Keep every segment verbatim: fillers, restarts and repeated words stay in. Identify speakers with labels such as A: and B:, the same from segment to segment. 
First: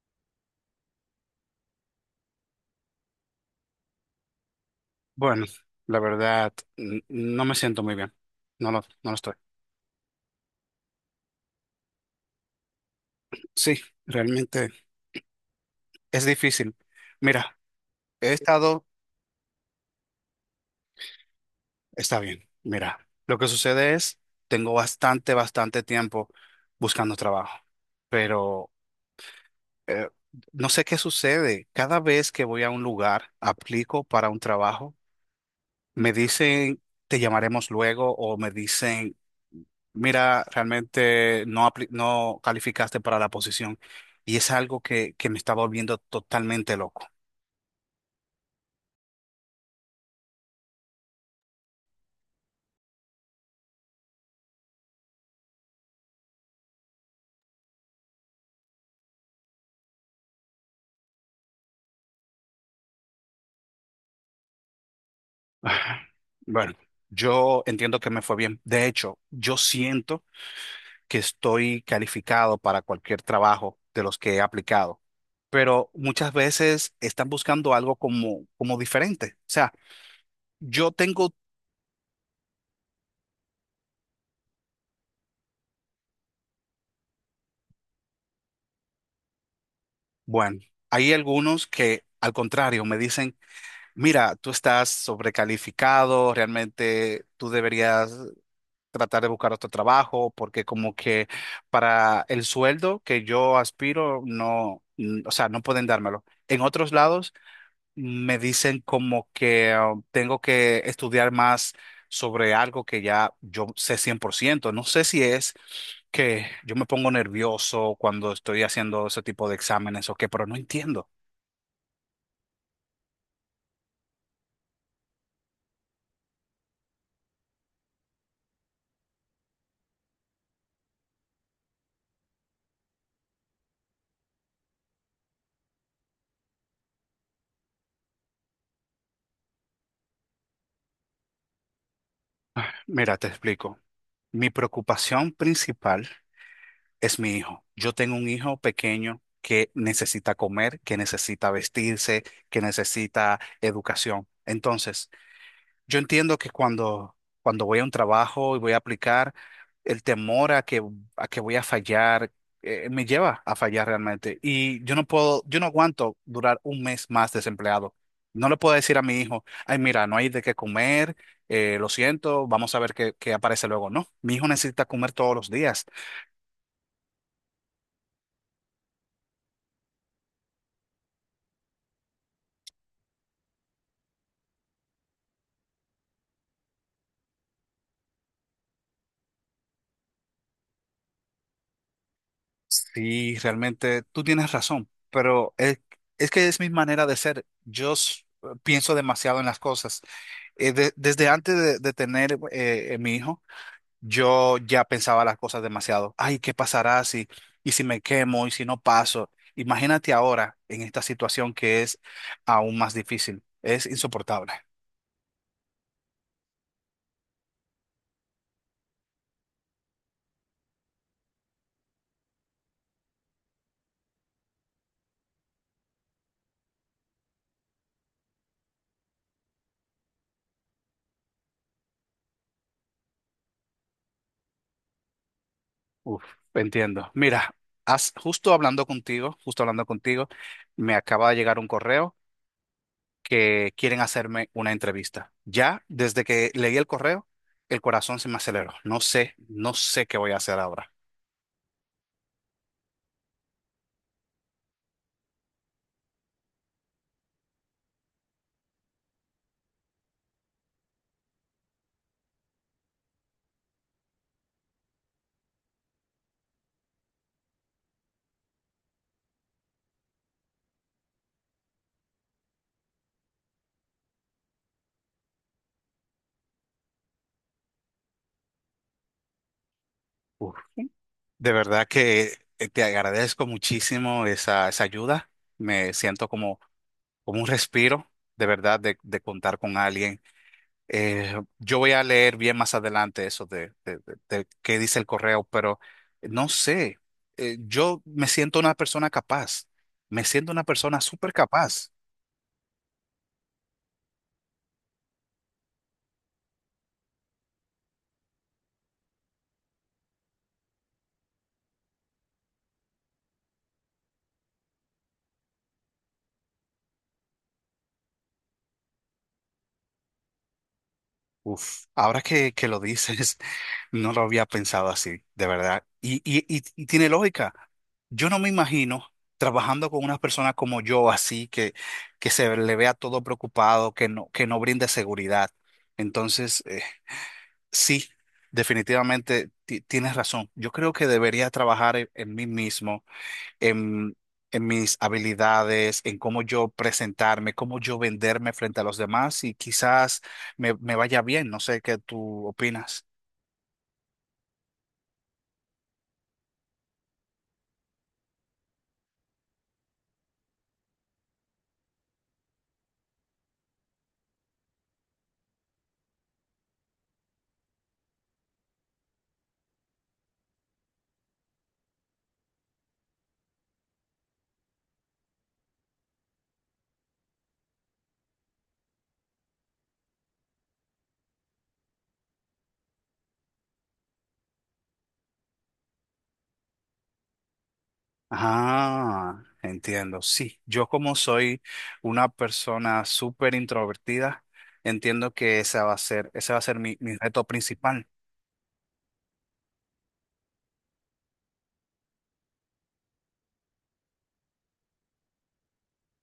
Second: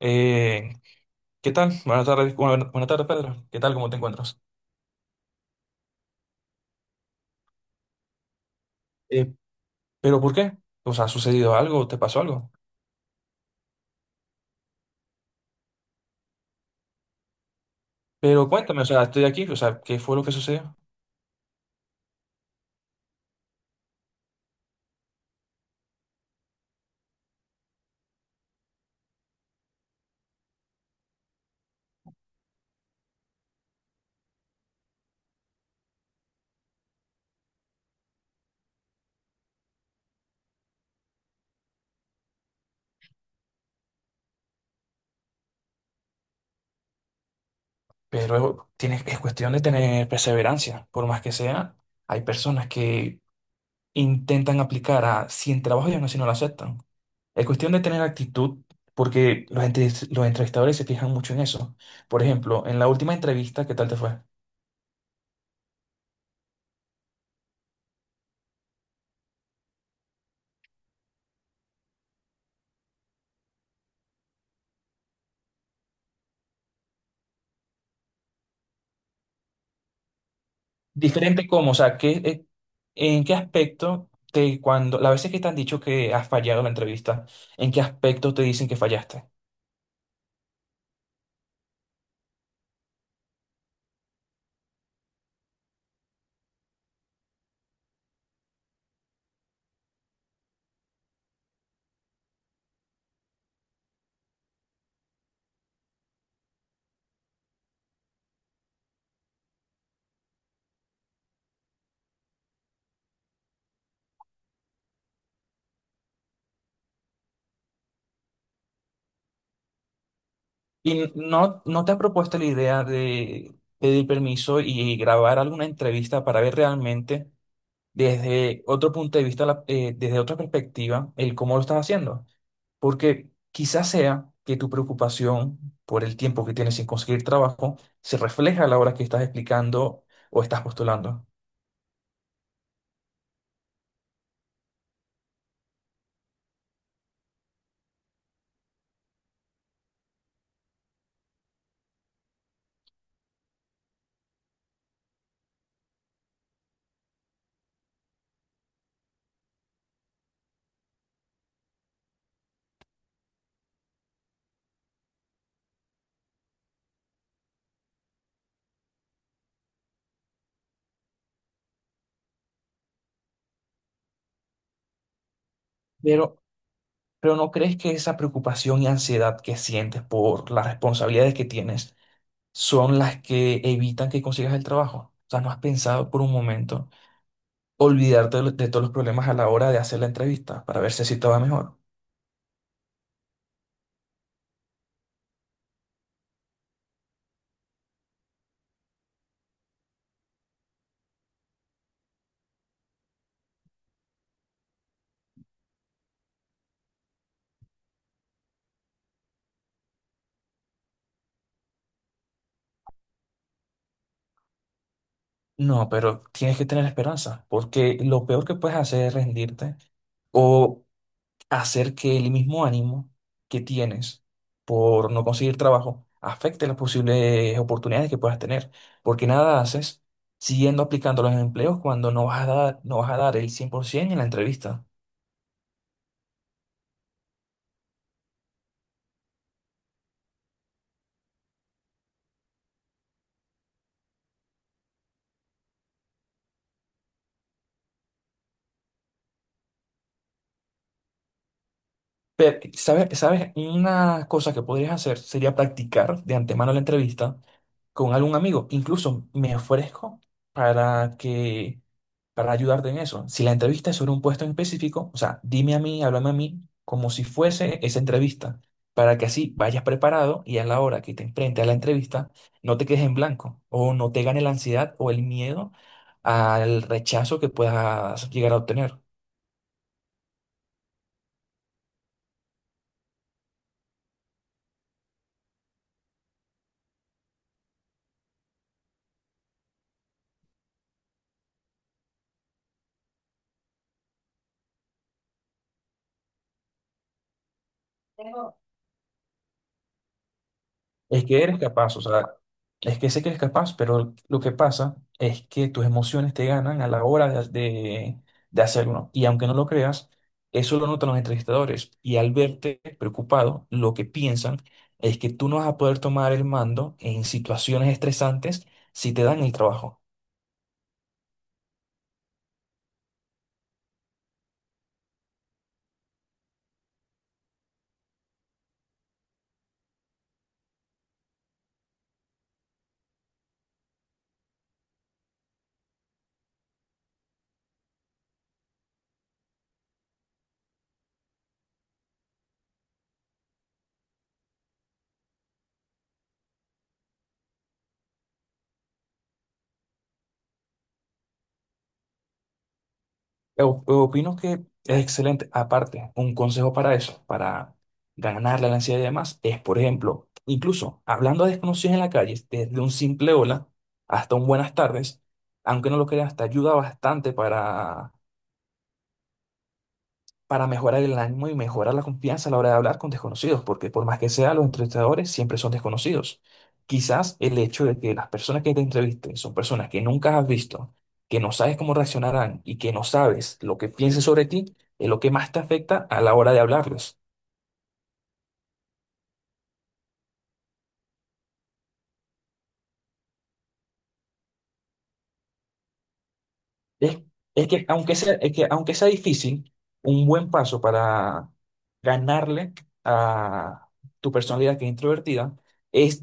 A: Eh, ¿Qué tal? Buenas tardes, bueno, buena- buenas tardes, Pedro. ¿Qué tal? ¿Cómo te encuentras?
B: Bueno, la verdad, n- no me siento muy bien. No lo, no lo
A: Eh,
B: estoy.
A: ¿Pero por qué? O sea, ¿ha sucedido algo? ¿Te pasó algo?
B: Sí, realmente es difícil. Mira, he
A: Pero cuéntame, o
B: estado,
A: sea, estoy aquí, o sea, ¿qué fue lo que sucedió?
B: está bien. Mira, lo que sucede es, tengo bastante, bastante tiempo buscando trabajo, pero eh, no sé qué sucede. Cada vez que voy a un lugar, aplico para un trabajo, me dicen, te llamaremos luego, o me dicen, mira, realmente no, apli- no calificaste para la posición y es algo que, que me está volviendo totalmente loco.
A: Pero tienes, es cuestión de tener perseverancia. Por más que sea, hay personas que intentan aplicar a cien trabajos y aún así no lo aceptan. Es cuestión de tener actitud, porque los, entes- los entrevistadores se fijan mucho en eso. Por ejemplo, en la última entrevista, ¿qué tal te fue?
B: Ah, Bueno, yo entiendo que me fue bien. De hecho, yo siento que estoy calificado para cualquier trabajo de los que he aplicado, pero muchas veces están buscando algo como, como diferente. O sea, yo tengo,
A: Diferente cómo, o sea, ¿qué, eh, en qué aspecto te, cuando, las veces que te han dicho que has fallado en la entrevista, en qué aspecto te dicen que fallaste?
B: bueno, hay algunos que al contrario me dicen, mira, tú estás sobrecalificado, realmente tú deberías tratar de buscar otro trabajo, porque como que para el sueldo que yo aspiro, no, mm, o sea, no pueden dármelo. En otros lados me dicen como que um, tengo que estudiar más sobre algo que ya yo sé cien por ciento. No sé si es que yo me pongo nervioso cuando estoy haciendo ese tipo de exámenes o qué, pero no
A: Y
B: entiendo.
A: no, no te has propuesto la idea de pedir permiso y grabar alguna entrevista para ver realmente desde otro punto de vista, la- eh, desde otra perspectiva, el cómo lo estás haciendo. Porque quizás sea que tu preocupación por el tiempo que tienes sin conseguir trabajo se refleja a la hora que estás explicando o estás postulando.
B: Mira, te explico. Mi preocupación principal es mi hijo. Yo tengo un hijo pequeño que necesita comer, que necesita vestirse, que necesita educación. Entonces, yo entiendo que cuando, cuando voy a un trabajo y voy a aplicar, el temor a que, a que voy a fallar, eh, me lleva a fallar realmente. Y yo no puedo, yo no aguanto durar un mes más desempleado. No le puedo decir a mi hijo, ay, mira, no hay de qué comer, eh, lo siento, vamos a ver qué, qué aparece luego. No, mi hijo necesita comer todos los días.
A: pero Pero ¿no crees que esa preocupación y ansiedad que sientes por las responsabilidades que tienes son las que evitan que consigas el trabajo? O sea, ¿no has pensado por un momento olvidarte de, lo- de todos los problemas a la hora de hacer la entrevista para ver si así te va mejor?
B: Sí, realmente tú tienes razón, pero es, es que es mi manera de ser. Yo s- pienso demasiado en las cosas. Eh, de- desde antes de, de tener eh, eh, mi hijo, yo ya pensaba las cosas demasiado. Ay, ¿qué pasará si, y si me quemo y si no paso? Imagínate ahora en esta situación que es aún más difícil. Es insoportable.
A: No, pero tienes que tener esperanza, porque lo peor que puedes hacer es rendirte o hacer que el mismo ánimo que tienes por no conseguir trabajo afecte las posibles oportunidades que puedas tener, porque nada haces siguiendo aplicando los empleos cuando no vas a dar, no vas a dar el cien por ciento en la entrevista.
B: Uf, entiendo. Mira, has- justo hablando contigo, justo hablando contigo, me acaba de llegar un correo, que quieren hacerme una entrevista. Ya desde que leí el correo, el corazón se me aceleró. No sé, no sé qué voy a hacer ahora.
A: Pero, ¿sabes? ¿Sabes? Una cosa que podrías hacer sería practicar de antemano la entrevista con algún amigo. Incluso me ofrezco para que, para ayudarte en eso. Si la entrevista es sobre un puesto en específico, o sea, dime a mí, háblame a mí, como si fuese esa entrevista, para que así vayas preparado y a la hora que te enfrentes a la entrevista, no te quedes en blanco o no te gane la ansiedad o el miedo al rechazo que puedas llegar a obtener.
B: Uf. De verdad que eh, te agradezco muchísimo esa, esa ayuda. Me siento como, como un respiro, de verdad, de, de contar con alguien. Eh, yo voy a leer bien más adelante eso de, de, de- de qué dice el correo, pero no sé. Eh, yo me siento una persona capaz. Me siento una persona
A: Es
B: súper
A: que eres
B: capaz.
A: capaz, o sea, es que sé que eres capaz, pero lo que pasa es que tus emociones te ganan a la hora de, de, de hacerlo. Y aunque no lo creas, eso lo notan los entrevistadores. Y al verte preocupado, lo que piensan es que tú no vas a poder tomar el mando en situaciones estresantes si te dan el trabajo.
B: Uf, ahora que, que lo dices, no lo había pensado así, de verdad. Y, y, y, y tiene lógica. Yo no me imagino trabajando con una persona como yo, así, que, que se le vea todo preocupado, que no, que no brinde seguridad. Entonces, eh, sí, definitivamente ti- tienes razón. Yo creo que debería trabajar en, en mí mismo, en, en mis habilidades, en cómo yo presentarme, cómo yo venderme frente a los demás, y quizás me, me vaya bien. No sé qué tú opinas.
A: O- Opino que es excelente. Aparte, un consejo para eso, para ganar la ansiedad y demás, es, por ejemplo, incluso hablando a desconocidos en la calle, desde un simple hola hasta un buenas tardes, aunque no lo creas, te ayuda bastante para para mejorar el ánimo y mejorar la confianza a la hora de hablar con desconocidos, porque por más que sea, los entrevistadores siempre son desconocidos. Quizás el hecho de que las personas que te entrevisten son personas que nunca has visto, que no sabes cómo reaccionarán y que no sabes lo que piensen sobre ti, es lo que más te afecta a la hora de hablarles.
B: Ah, entiendo. Sí, yo como soy una persona súper introvertida, entiendo que ese va a ser, ese va a ser mi, mi
A: Es,
B: reto
A: es que
B: principal.
A: aunque sea, es que aunque sea difícil, un buen paso para ganarle a tu personalidad que es introvertida es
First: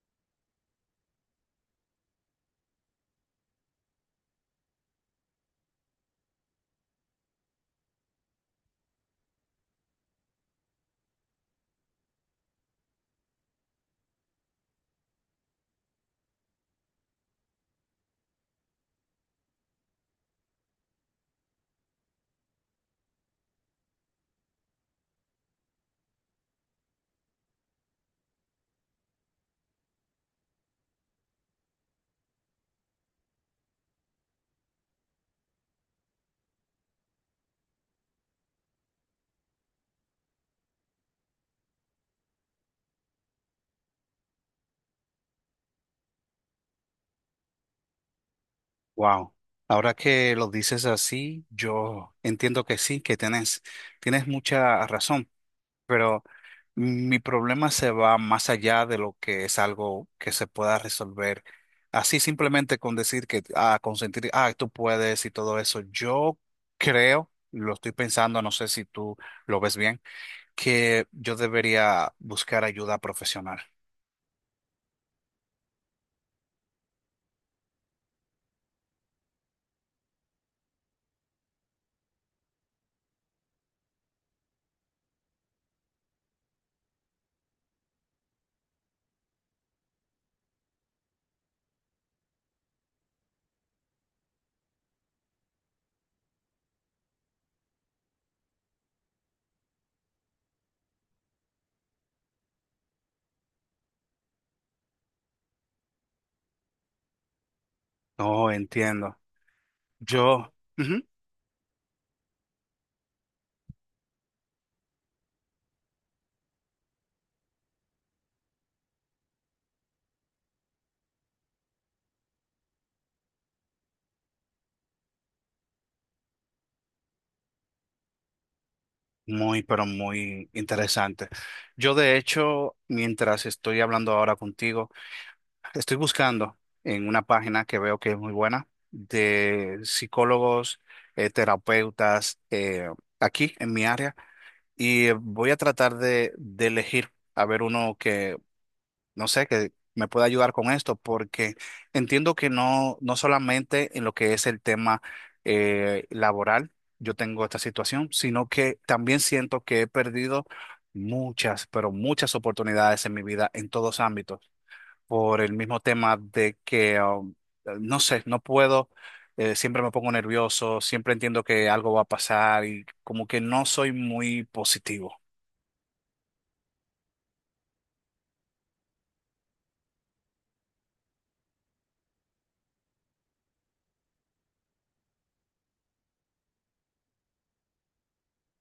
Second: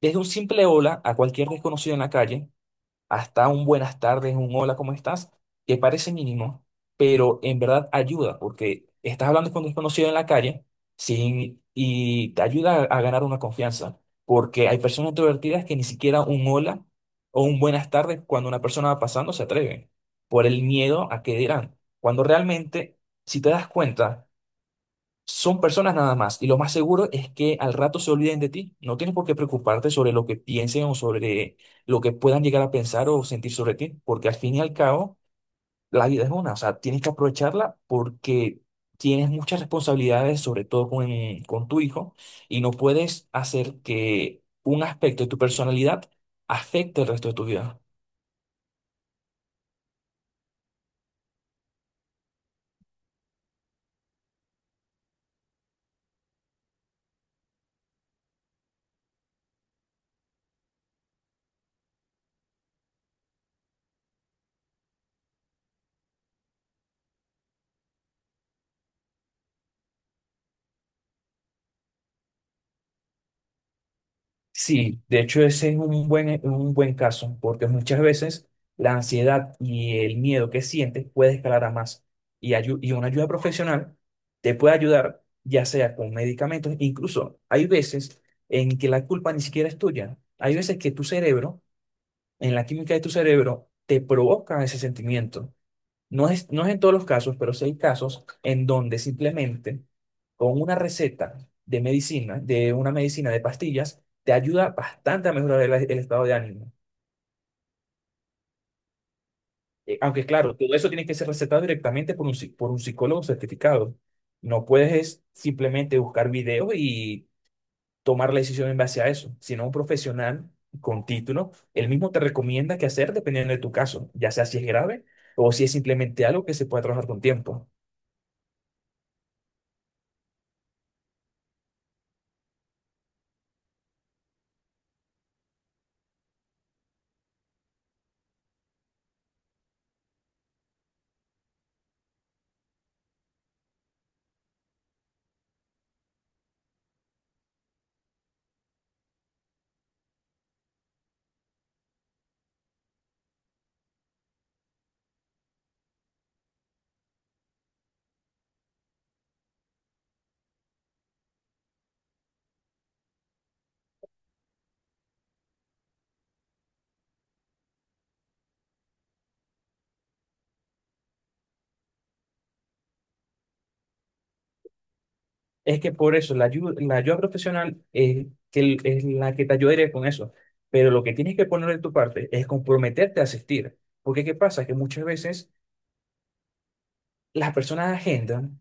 A: desde un simple hola a cualquier desconocido en la calle hasta un buenas tardes, un hola, ¿cómo estás? Que parece mínimo, pero en verdad ayuda, porque estás hablando con un desconocido en la calle sin, y te ayuda a, a ganar una confianza, porque hay personas introvertidas que ni siquiera un hola o un buenas tardes cuando una persona va pasando se atreven, por el miedo a qué dirán, cuando realmente, si te das cuenta, son personas nada más, y lo más seguro es que al rato se olviden de ti. No tienes por qué preocuparte sobre lo que piensen o sobre lo que puedan llegar a pensar o sentir sobre ti, porque al fin y al cabo, la vida es una, o sea, tienes que aprovecharla porque tienes muchas responsabilidades, sobre todo con, con tu hijo, y no puedes hacer que un aspecto de tu personalidad afecte el resto de tu vida.
B: Wow. Ahora que lo dices así, yo entiendo que sí, que tienes, tienes mucha razón. Pero mi problema se va más allá de lo que es algo que se pueda resolver. Así simplemente con decir que, ah, consentir, ah, tú puedes y todo eso. Yo creo, lo estoy pensando, no sé si tú lo ves bien, que yo debería buscar ayuda profesional.
A: Sí, de hecho ese es un buen, e, un buen caso, porque muchas veces la ansiedad y el miedo que sientes puede escalar a más. Y, ayu- y una ayuda profesional te puede ayudar, ya sea con medicamentos, incluso hay veces en que la culpa ni siquiera es tuya. Hay veces que tu cerebro, en la química de tu cerebro, te provoca ese sentimiento. No es, no es en todos los casos, pero sí hay casos en donde simplemente con una receta de medicina, de una medicina de pastillas, te ayuda bastante a mejorar el, el estado de ánimo.
B: No entiendo.
A: Eh, Aunque
B: Yo,
A: claro, todo eso
B: ujú,
A: tiene que ser recetado directamente por un, psi- por un psicólogo certificado. No puedes es simplemente buscar videos y tomar la decisión en base a eso, sino un profesional con título, él mismo te recomienda qué hacer dependiendo de tu caso, ya sea si es grave o si es simplemente algo que se puede trabajar con tiempo.
B: muy, pero muy interesante. Yo, de hecho, mientras estoy hablando ahora contigo, estoy buscando en una página que veo que es muy buena de psicólogos, eh, terapeutas, eh, aquí en mi área, y voy a tratar de, de elegir a ver uno que, no sé, que me pueda ayudar con esto, porque entiendo que no, no solamente en lo que es el tema eh, laboral yo tengo esta situación, sino que también siento que he perdido muchas, pero muchas oportunidades en mi vida en todos ámbitos por el mismo tema de que, um, no sé, no puedo, eh, siempre me pongo nervioso, siempre entiendo que algo va a pasar y como que no soy muy positivo.
A: Es que por eso la ayuda, la ayuda profesional es, que, el- es la que te ayudaría con eso. Pero lo que tienes que poner de tu parte es comprometerte a asistir. Porque ¿qué pasa? Que muchas veces las personas agendan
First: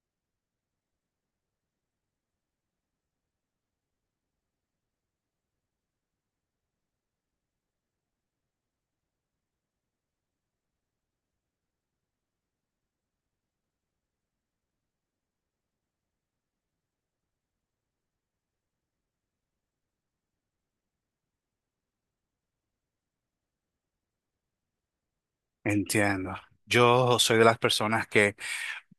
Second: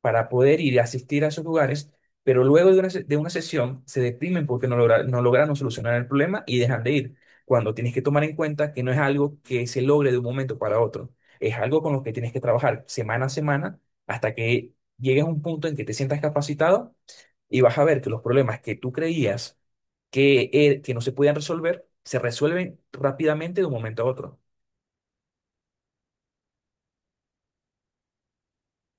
A: para poder ir a asistir a esos lugares, pero luego de una, se- de una sesión se deprimen porque no, logra- no lograron solucionar el problema y dejan de ir. Cuando tienes que tomar en cuenta que no es algo que se logre de un momento para otro. Es algo con lo que tienes que trabajar semana a semana hasta que llegues a un punto en que te sientas capacitado y vas a ver que los problemas que tú creías que, eh, que no se podían resolver, se resuelven rápidamente de un momento a otro.
B: Entiendo. Yo soy de las personas que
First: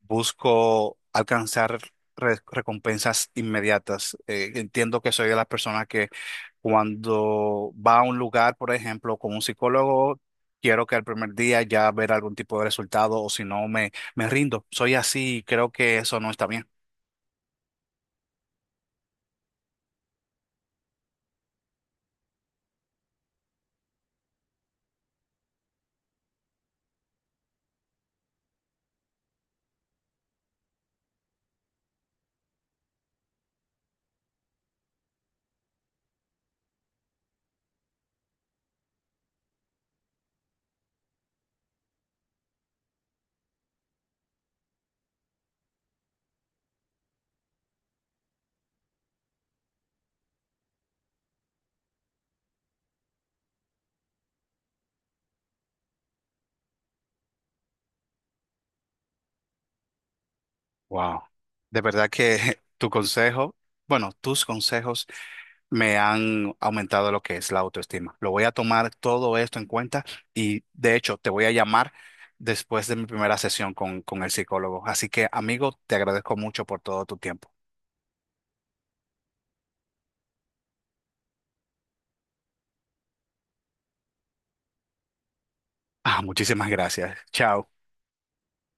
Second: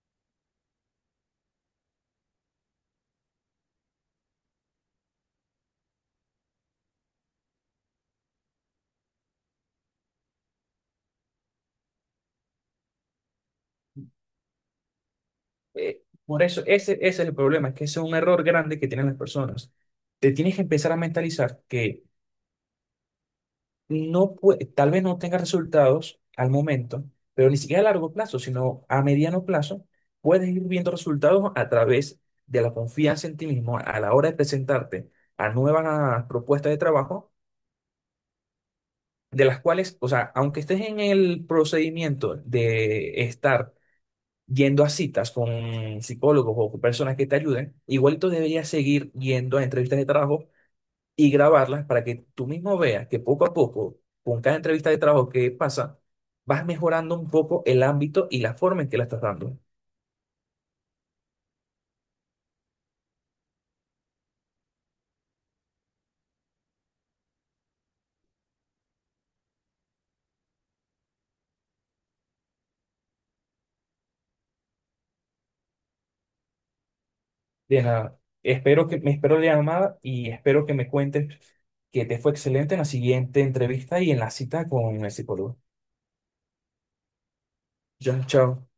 B: busco alcanzar re- recompensas inmediatas. Eh, entiendo que soy de las personas que cuando va a un lugar, por ejemplo, con un psicólogo, quiero que al primer día ya ver algún tipo de resultado, o si no me, me rindo. Soy así y creo que
A: Eh,
B: eso no
A: por
B: está
A: eso,
B: bien.
A: ese, ese es el problema, que ese es un error grande que tienen las personas. Te tienes que empezar a mentalizar que no pue- tal vez no tengas resultados al momento, pero ni siquiera a largo plazo, sino a mediano plazo, puedes ir viendo resultados a través de la confianza en ti mismo a la hora de presentarte a nuevas propuestas de trabajo de las cuales, o sea, aunque estés en el procedimiento de estar yendo a citas con psicólogos o con personas que te ayuden, igualito deberías seguir yendo a entrevistas de trabajo y grabarlas para que tú mismo veas que poco a poco, con cada entrevista de trabajo que pasa, vas mejorando un poco el ámbito y la forma en que la estás dando.
B: Wow. De verdad que tu consejo, bueno, tus consejos me han aumentado lo que es la autoestima. Lo voy a tomar todo esto en cuenta, y de hecho te voy a llamar después de mi primera sesión con, con el psicólogo. Así que, amigo, te agradezco mucho por todo tu tiempo.
A: De nada, espero que me espero la llamada y espero que me cuentes que te fue excelente en la siguiente entrevista y en la cita con el psicólogo.
B: Ah, muchísimas gracias. Chao.
A: Ya, chao.